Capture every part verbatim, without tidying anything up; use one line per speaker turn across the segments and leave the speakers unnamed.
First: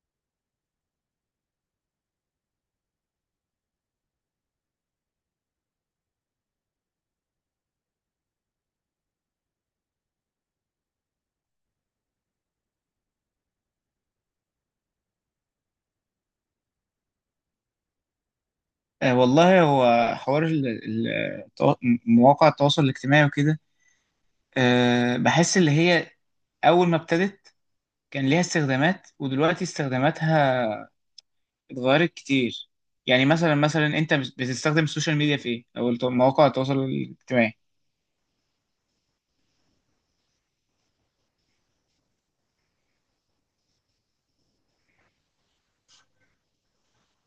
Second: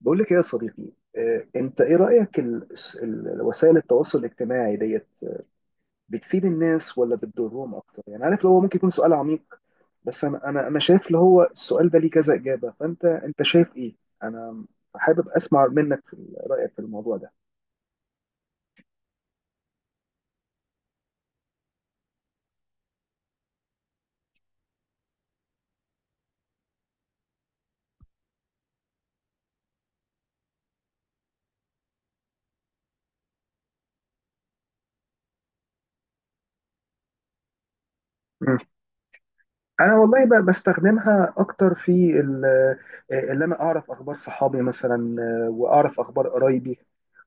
بقول لك ايه يا صديقي. آه، انت ايه رأيك ال- ال- وسائل التواصل الاجتماعي ديت بتفيد الناس ولا بتضرهم اكتر؟ يعني عارف اللي هو ممكن يكون سؤال عميق، بس انا انا انا شايف اللي هو السؤال ده ليه كذا إجابة، فانت انت شايف ايه؟ انا حابب اسمع منك في رأيك في الموضوع ده.
آه والله هو حوار ال- ال- التوا- مواقع التواصل الاجتماعي وكده. آه بحس اللي هي أول ما ابتدت كان ليها استخدامات، ودلوقتي استخداماتها اتغيرت كتير. يعني مثلا مثلا أنت بت- بتستخدم السوشيال ميديا في إيه؟ أو الت- مواقع التواصل الاجتماعي.
انا والله ب- بستخدمها اكتر في ال- آه، اللي انا اعرف اخبار صحابي مثلا، آه، واعرف اخبار قرايبي،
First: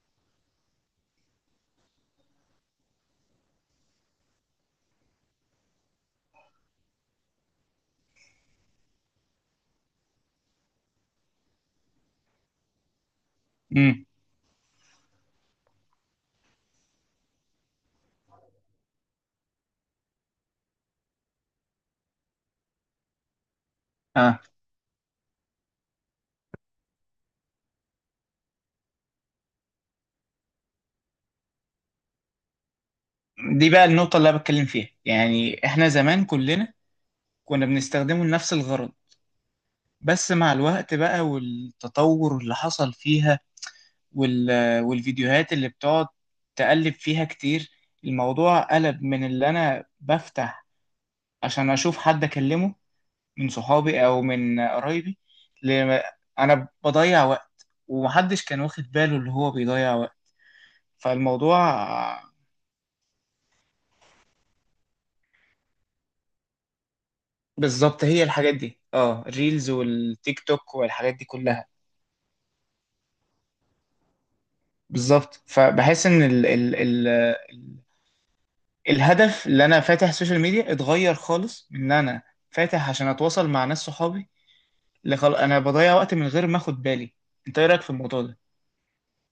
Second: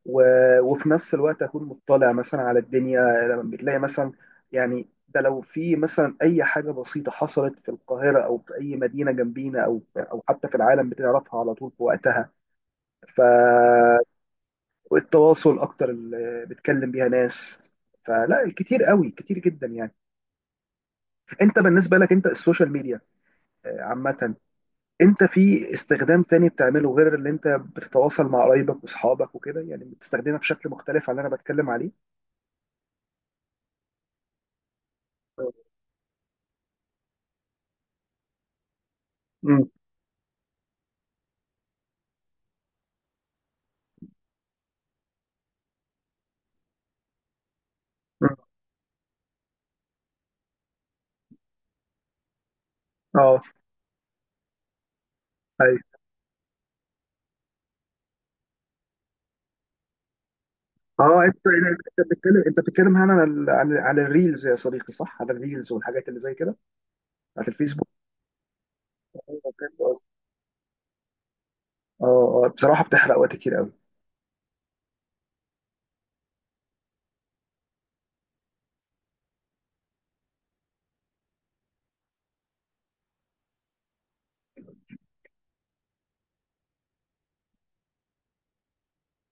و- وفي نفس الوقت اكون مطلع مثلا على الدنيا. لما بتلاقي مثلا، يعني ده لو في مثلا اي حاجه بسيطه حصلت في القاهره او في اي مدينه جنبينا او او حتى في العالم، بتعرفها على طول في وقتها.
امم.
فالتواصل اكتر اللي بتكلم بيها ناس، فلا كتير قوي كتير جدا يعني. انت بالنسبه لك انت السوشيال ميديا آه، عامه،
اه،
انت في استخدام تاني بتعمله غير اللي انت بتتواصل مع قرايبك واصحابك وكده؟ يعني بتستخدمها بشكل مختلف عن اللي انا بتكلم عليه؟
دي بقى النقطة اللي أنا بتكلم فيها. يعني إحنا زمان كلنا كنا بنستخدمه لنفس الغرض،
امم.
بس مع الوقت بقى والتطور اللي حصل فيها وال... والفيديوهات اللي بتقعد تقلب فيها كتير، الموضوع قلب من اللي أنا بفتح عشان أشوف حد أكلمه
اه.
من صحابي أو من قرايبي ل...
ايوه.
أنا بضيع وقت، ومحدش كان واخد باله اللي هو بيضيع وقت.
اه انت
فالموضوع
يعني انت بتتكلم انت بتتكلم هنا عن ال- عن عن الريلز يا صديقي، صح؟ عن الريلز والحاجات اللي زي كده بتاعت الفيسبوك.
بالظبط هي الحاجات دي، اه، الريلز والتيك توك والحاجات دي كلها.
اه، اه، بصراحه بتحرق وقت كتير قوي.
بالظبط، فبحس ان ال ال ال ال الهدف اللي انا فاتح السوشيال ميديا اتغير خالص، من ان انا فاتح عشان اتواصل مع ناس صحابي اللي خل... انا بضيع وقت من غير ما اخد بالي. انت ايه رايك في الموضوع ده؟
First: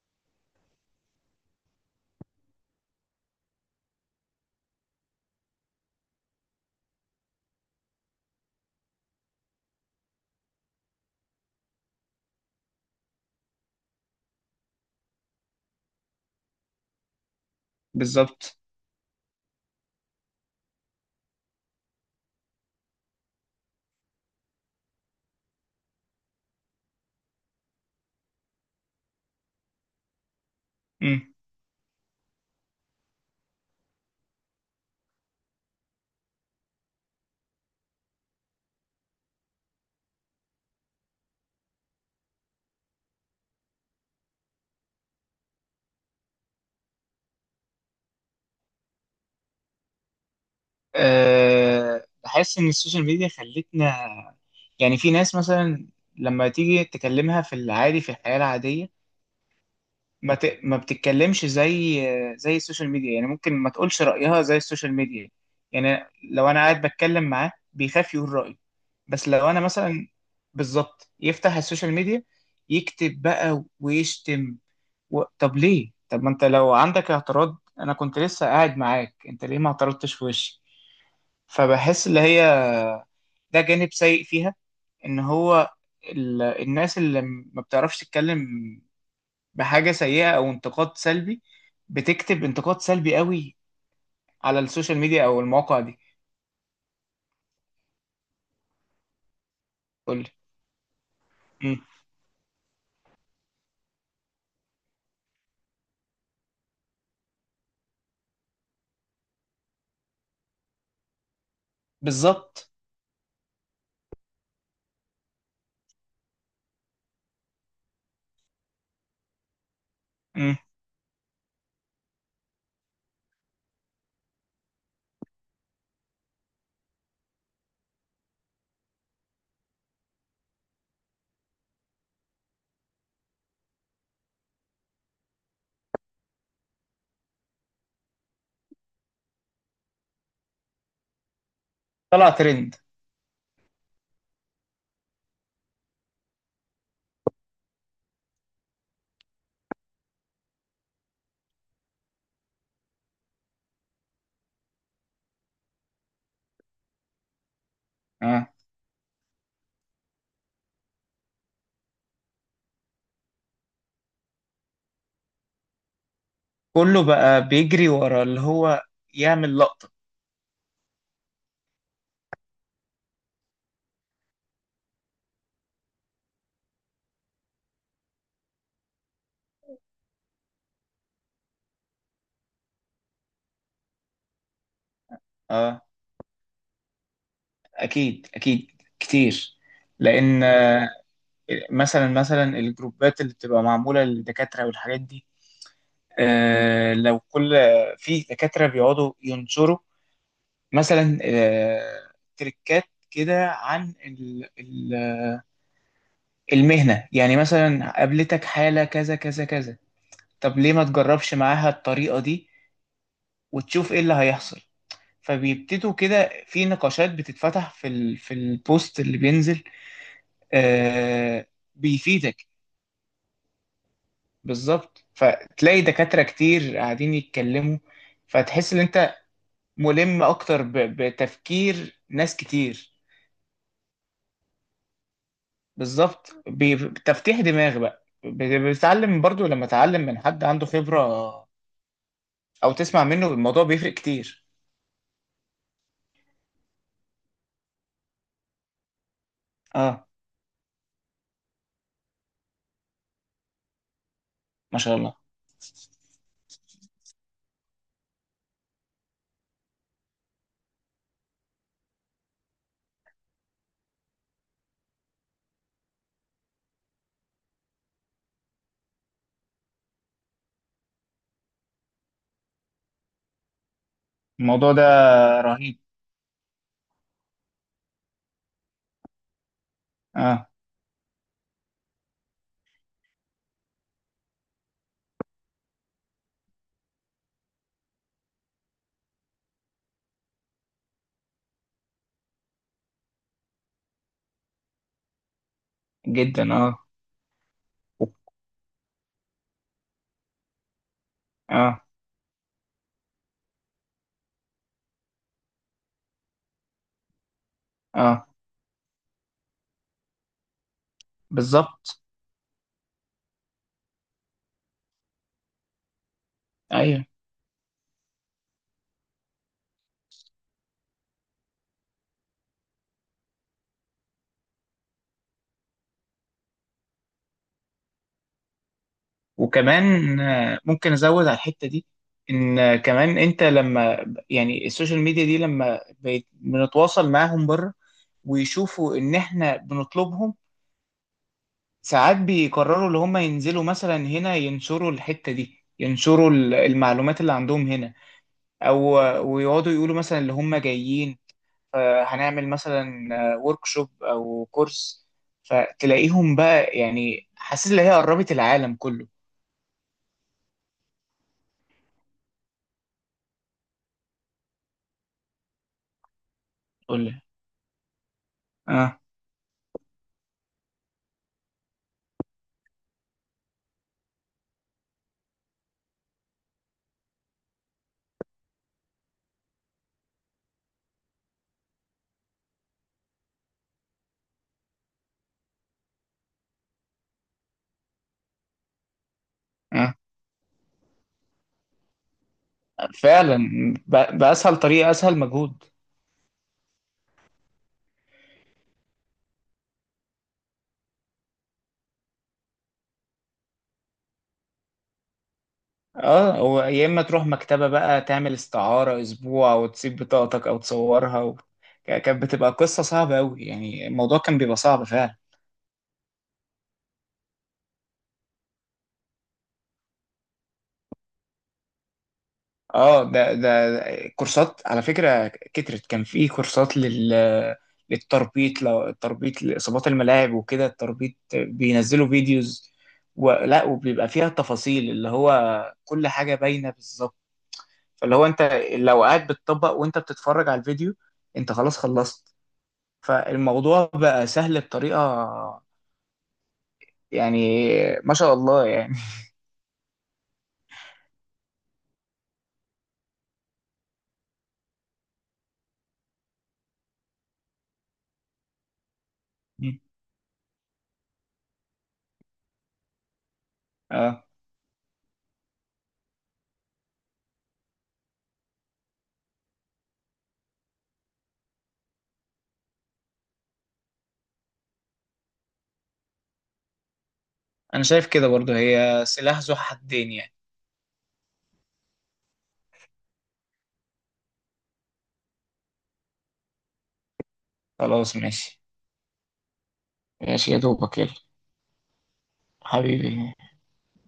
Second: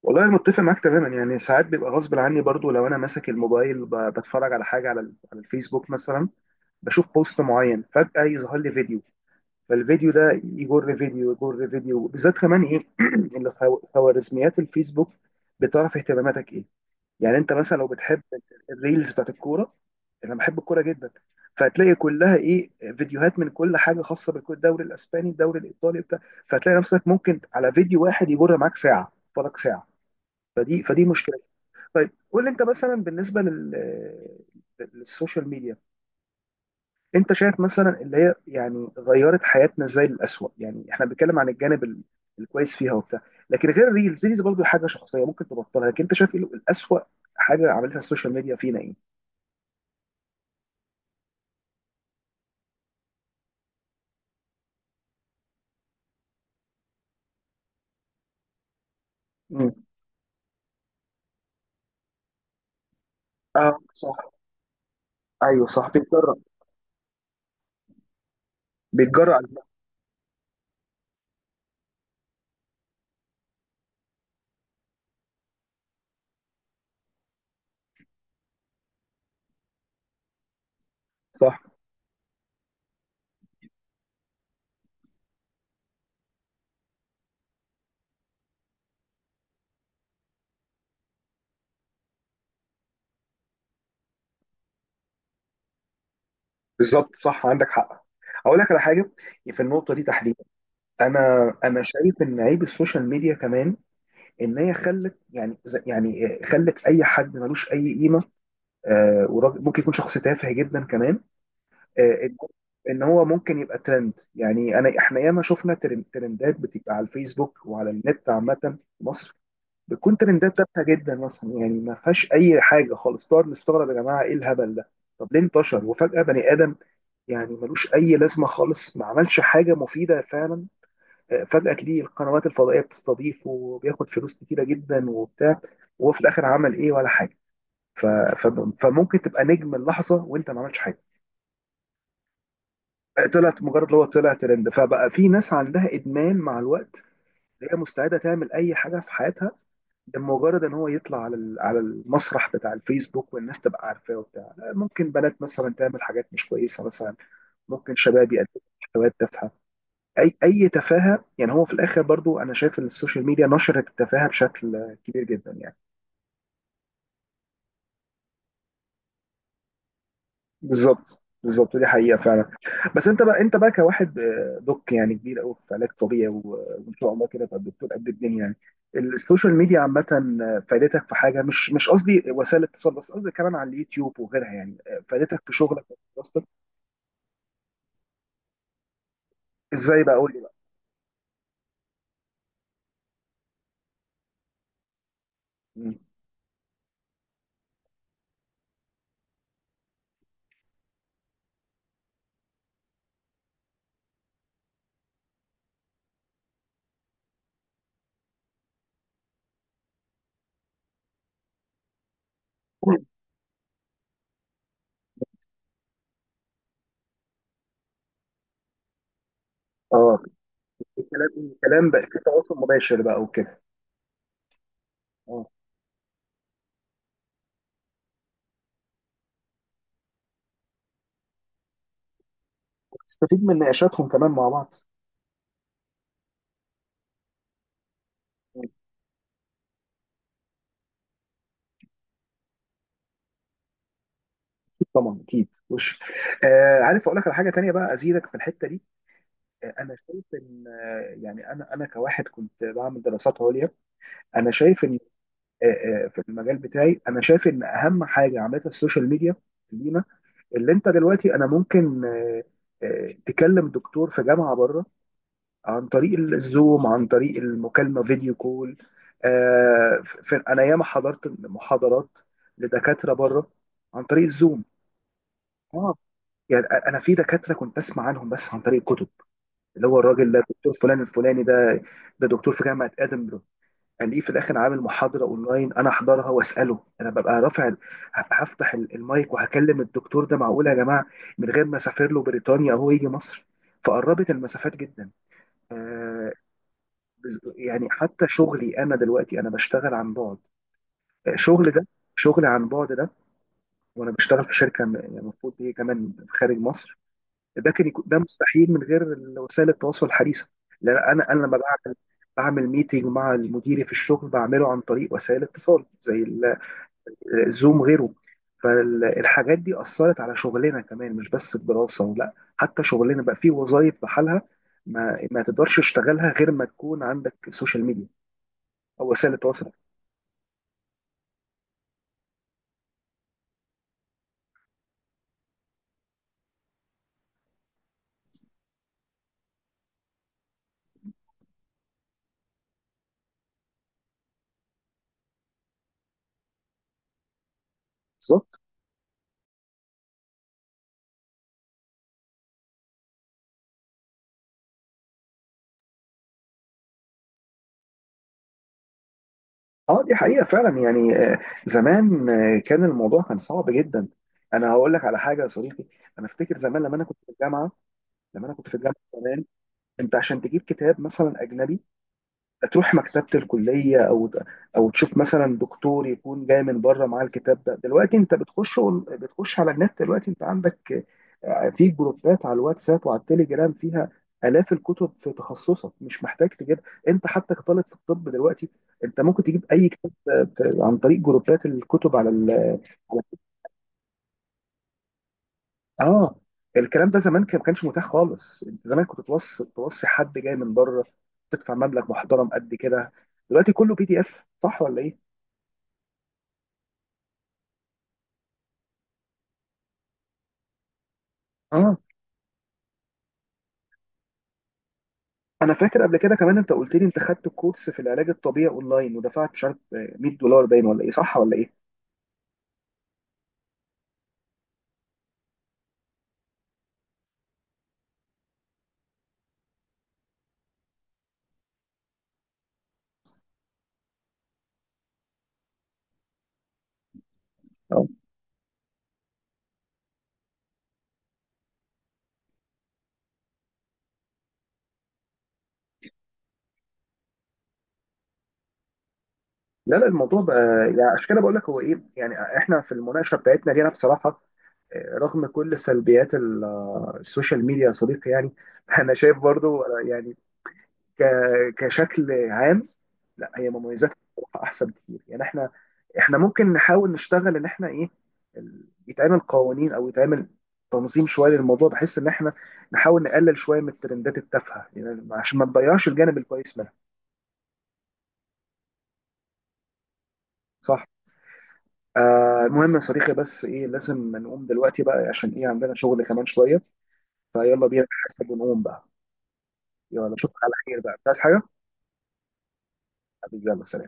والله انا متفق معاك تماما، يعني ساعات بيبقى غصب عني برضو، لو انا ماسك الموبايل ب- بتفرج على حاجه على ال- على الفيسبوك مثلا، بشوف بوست معين فجاه يظهر لي فيديو، فالفيديو ده يجر فيديو يجر فيديو، بالذات كمان ايه اللي خو- خوارزميات الفيسبوك بتعرف اهتماماتك ايه. يعني انت مثلا لو بتحب
بالظبط.
الريلز بتاعت الكوره، انا بحب الكوره جدا، فهتلاقي كلها ايه، فيديوهات من كل حاجه خاصه بالدوري الاسباني، الدوري الايطالي بتاع، فهتلاقي نفسك ممكن على فيديو واحد يجر معاك ساعه فرق ساعه، فدي فدي
امم.
مشكله. طيب قول لي، انت مثلا بالنسبه لل للسوشيال ميديا، انت شايف مثلا اللي هي يعني غيرت حياتنا ازاي للأسوأ؟ يعني احنا بنتكلم عن الجانب ال- الكويس فيها وبتاع، لكن غير الريلز، ريلز برضه حاجه شخصيه ممكن تبطلها، لكن انت شايف ايه الأسوأ حاجه عملتها السوشيال ميديا فينا ايه؟
أه... بحس ان السوشيال ميديا خلتنا، يعني في ناس مثلا لما تيجي تكلمها في العادي في الحياه العاديه
مم.
ما ت... ما بتتكلمش زي زي السوشيال ميديا، يعني ممكن ما
اه،
تقولش
صح.
رايها زي السوشيال ميديا.
ايوه، صح،
يعني
بيتجرأ
لو انا قاعد بتكلم معاه بيخاف يقول رايه، بس
بيتجرأ على
لو انا
الناس.
مثلا بالظبط يفتح السوشيال ميديا يكتب بقى ويشتم. و... طب ليه؟ طب ما انت لو عندك اعتراض انا كنت لسه قاعد معاك، انت ليه ما اعترضتش في وشي؟
صح.
فبحس اللي هي ده جانب سيء فيها، ان هو ال... الناس اللي م- ما بتعرفش تتكلم بحاجة سيئة او انتقاد سلبي، بتكتب انتقاد سلبي قوي على السوشيال ميديا او المواقع دي.
بالظبط، صح، عندك حق. اقول لك على حاجه، في النقطه دي
قول لي.
تحديدا، انا
مم.
انا شايف ان عيب السوشيال ميديا كمان ان هي خلت يعني ز- يعني خلت اي حد ملوش اي قيمه، آه وراجل- ممكن يكون شخص تافه جدا كمان، آه، ان
بالظبط.
إن هو ممكن يبقى ترند. يعني انا احنا ياما شفنا ترن- ترندات بتبقى على الفيسبوك وعلى النت عامه، في مصر بتكون
مم.
ترندات تافهه جدا مثلا، يعني ما فيهاش اي حاجه خالص، بنقعد نستغرب، يا جماعه ايه الهبل ده؟ طب ليه انتشر؟ وفجاه بني ادم يعني ملوش اي لازمه خالص، ما عملش حاجه مفيده فعلا، آه، فجاه تلاقي القنوات الفضائيه بتستضيفه، وبياخد فلوس كتيره جدا وبتاع، وهو في الاخر عمل ايه ولا حاجه، ف... ف... فممكن تبقى نجم اللحظه وانت ما عملتش حاجه.
طلع ترند.
طلعت مجرد اللي هو طلع ترند، فبقى في ناس عندها ادمان مع الوقت هي مستعده تعمل اي حاجه في حياتها لمجرد ان هو يطلع على ال- على المسرح بتاع الفيسبوك والناس تبقى عارفاه وبتاع، ممكن بنات مثلا تعمل حاجات مش كويسه مثلا، ممكن شباب يقدموا
آه.
محتويات تافهه، اي اي تفاهه، يعني هو في الاخر برضو انا شايف ان السوشيال ميديا نشرت التفاهه بشكل كبير جدا يعني.
كله بقى بيجري ورا اللي هو يعمل لقطة.
بالظبط، بالظبط، دي حقيقة فعلا. بس انت بقى، انت بقى كواحد آه، دوك يعني كبير قوي في علاج طبيعي، و- وان شاء الله كده تبقى دكتور قد الدنيا يعني. السوشيال ميديا عامة، آه، فادتك في حاجة؟ مش مش قصدي وسائل اتصال بس، قصدي كمان على اليوتيوب وغيرها، يعني آه، فادتك في
اه،
شغلك وفي دراستك؟
اكيد اكيد كتير.
ازاي بقى؟ قول لي
لان
بقى.
مثلا مثلا الجروبات اللي بتبقى معمولة للدكاترة والحاجات دي،
مم.
آه، لو كل في دكاترة بيقعدوا ينشروا مثلا، آه، تريكات كده عن ال- ال- المهنة، يعني مثلا قابلتك حالة كذا كذا كذا، طب ليه ما تجربش معاها الطريقة دي وتشوف ايه اللي هيحصل؟ فبيبتدوا كده في نقاشات بتتفتح في ال في البوست اللي بينزل.
اه. الكلام
آه.
الكلام بقى في
بيفيدك.
تواصل مباشر بقى وكده.
بالظبط،
اه،
فتلاقي دكاترة كتير قاعدين يتكلموا، فتحس ان انت ملم اكتر ب- بتفكير ناس كتير.
تستفيد من نقاشاتهم كمان مع بعض.
بالظبط، ب- بتفتيح دماغ بقى، ب-
اكيد.
بتتعلم برضو لما تتعلم من حد عنده خبرة او تسمع منه، الموضوع بيفرق كتير.
طبعا اكيد، وش آه عارف، اقول لك على حاجه تانيه بقى ازيدك في الحته دي. انا
اه.
شايف ان يعني انا انا كواحد كنت بعمل دراسات عليا، انا
ما
شايف
شاء
ان
الله.
في المجال بتاعي، انا شايف ان اهم حاجه عملتها السوشيال ميديا لينا اللي انت دلوقتي انا ممكن تكلم دكتور في جامعه بره عن طريق الزوم، عن طريق المكالمه، فيديو كول. انا ياما حضرت محاضرات لدكاتره بره عن طريق الزوم.
الموضوع ده رهيب.
اه. يعني انا في دكاتره كنت اسمع عنهم بس عن طريق الكتب، اللي هو الراجل ده
اه.
دكتور فلان الفلاني ده، ده دكتور في جامعة ادنبرو، الاقيه في الاخر عامل محاضرة اونلاين انا احضرها واساله، انا ببقى رافع ه- هفتح ال- المايك وهكلم الدكتور ده، معقول يا جماعة، من غير ما اسافر له بريطانيا او هو يجي مصر، فقربت المسافات جدا. آه،
جدا اه.
بز- يعني حتى شغلي انا دلوقتي انا بشتغل عن بعد، آه، شغل
اه.
ده شغل عن بعد ده، وانا بشتغل في شركة م- يعني المفروض دي كمان خارج مصر، ده كان يكون ده
اه.
مستحيل من غير وسائل التواصل الحديثه، لان انا انا لما بعمل
بالظبط.
بعمل ميتنج مع مديري في الشغل بعمله عن طريق وسائل اتصال زي ال-
ايوه.
الزوم غيره. فالحاجات دي اثرت على شغلنا كمان مش بس الدراسه، لا حتى شغلنا بقى فيه وظائف بحالها ما ما تقدرش تشتغلها غير ما تكون عندك سوشيال ميديا او وسائل التواصل.
وكمان آه، ممكن ازود على الحته دي، ان آه، كمان انت لما يعني السوشيال ميديا دي لما بيت- بنتواصل معاهم بره ويشوفوا ان احنا بنطلبهم، ساعات بيقرروا اللي هم ينزلوا مثلا هنا، ينشروا الحتة دي، ينشروا ال- المعلومات اللي عندهم هنا.
بالظبط.
او ويقعدوا يقولوا مثلا اللي هم جايين، آه، هنعمل مثلا وركشوب او كورس، فتلاقيهم بقى، يعني حاسس ان هي قربت العالم كله.
اه، دي حقيقه فعلا، يعني آه، زمان آه، كان الموضوع كان صعب جدا. انا هقول لك على حاجه يا صديقي، انا افتكر زمان لما انا
قول
كنت
لي.
في الجامعه لما انا كنت في الجامعه
اه.
زمان، انت عشان تجيب كتاب مثلا اجنبي تروح مكتبه الكليه او او تشوف مثلا دكتور يكون جاي من بره معاه الكتاب ده، دلوقتي انت بتخش أون- بتخش على النت، دلوقتي انت عندك آه، في جروبات على الواتساب وعلى التليجرام فيها الاف الكتب في تخصصك، مش محتاج تجيب، انت حتى كطالب في الطب دلوقتي انت ممكن تجيب اي
اه
كتاب آه، في- عن طريق جروبات الكتب على ال-
فعلا، ب- بأسهل طريقة، أسهل مجهود.
اه. الكلام ده زمان كان- ما كانش متاح خالص، انت زمان كنت توصي توصي حد جاي من بره، تدفع مبلغ محترم قد كده، دلوقتي كله بي دي اف، صح ولا ايه؟
اه، هو يا اما تروح مكتبة بقى تعمل استعارة اسبوع وتسيب بطاقتك او تصورها و...
اه،
ك- كانت بتبقى قصة صعبة قوي، يعني الموضوع كان بيبقى صعب فعلا.
انا فاكر قبل كده كمان انت قلت لي انت خدت كورس في العلاج الطبيعي اونلاين، ودفعت مش عارف آه، مئة دولار باين، ولا ايه؟ صح ولا ايه؟
اه، ده ده كورسات على فكرة كترت. كان في كورسات لل للتربيط، لو التربيط لإصابات الملاعب وكده التربيط، بينزلوا فيديوز ولا وبيبقى فيها تفاصيل اللي هو كل حاجة باينة بالظبط.
اه.
فاللي هو انت لو قاعد بتطبق وانت بتتفرج على الفيديو انت خلاص خلصت، فالموضوع بقى سهل بطريقة، يعني ما شاء الله يعني.
لا لا، الموضوع بقى، يعني عشان كده بقول لك هو ايه، يعني احنا في المناقشه بتاعتنا دي انا بصراحه آه، رغم كل سلبيات ال- آه، السوشيال ميديا يا صديقي يعني انا شايف برضو آه، يعني ك- كشكل عام لا، هي مميزاتها
اه،
احسن كتير، يعني احنا احنا ممكن نحاول نشتغل ان احنا ايه، ال- يتعمل قوانين او يتعمل تنظيم شويه للموضوع، بحيث ان احنا نحاول نقلل شويه من الترندات التافهه، يعني عشان ما نضيعش الجانب الكويس منها.
انا شايف كده برضو، هي سلاح ذو حدين يعني.
صح. آه المهم يا صديقي، بس ايه لازم نقوم دلوقتي بقى، عشان ايه عندنا شغل كمان شويه، فيلا بينا
خلاص
نحاسب
ماشي.
ونقوم بقى. يلا
ماشي يا
اشوفك على
دوبك
خير
يلا
بقى، مش عايز حاجه،
حبيبي.
حبيبي، يلا سلام.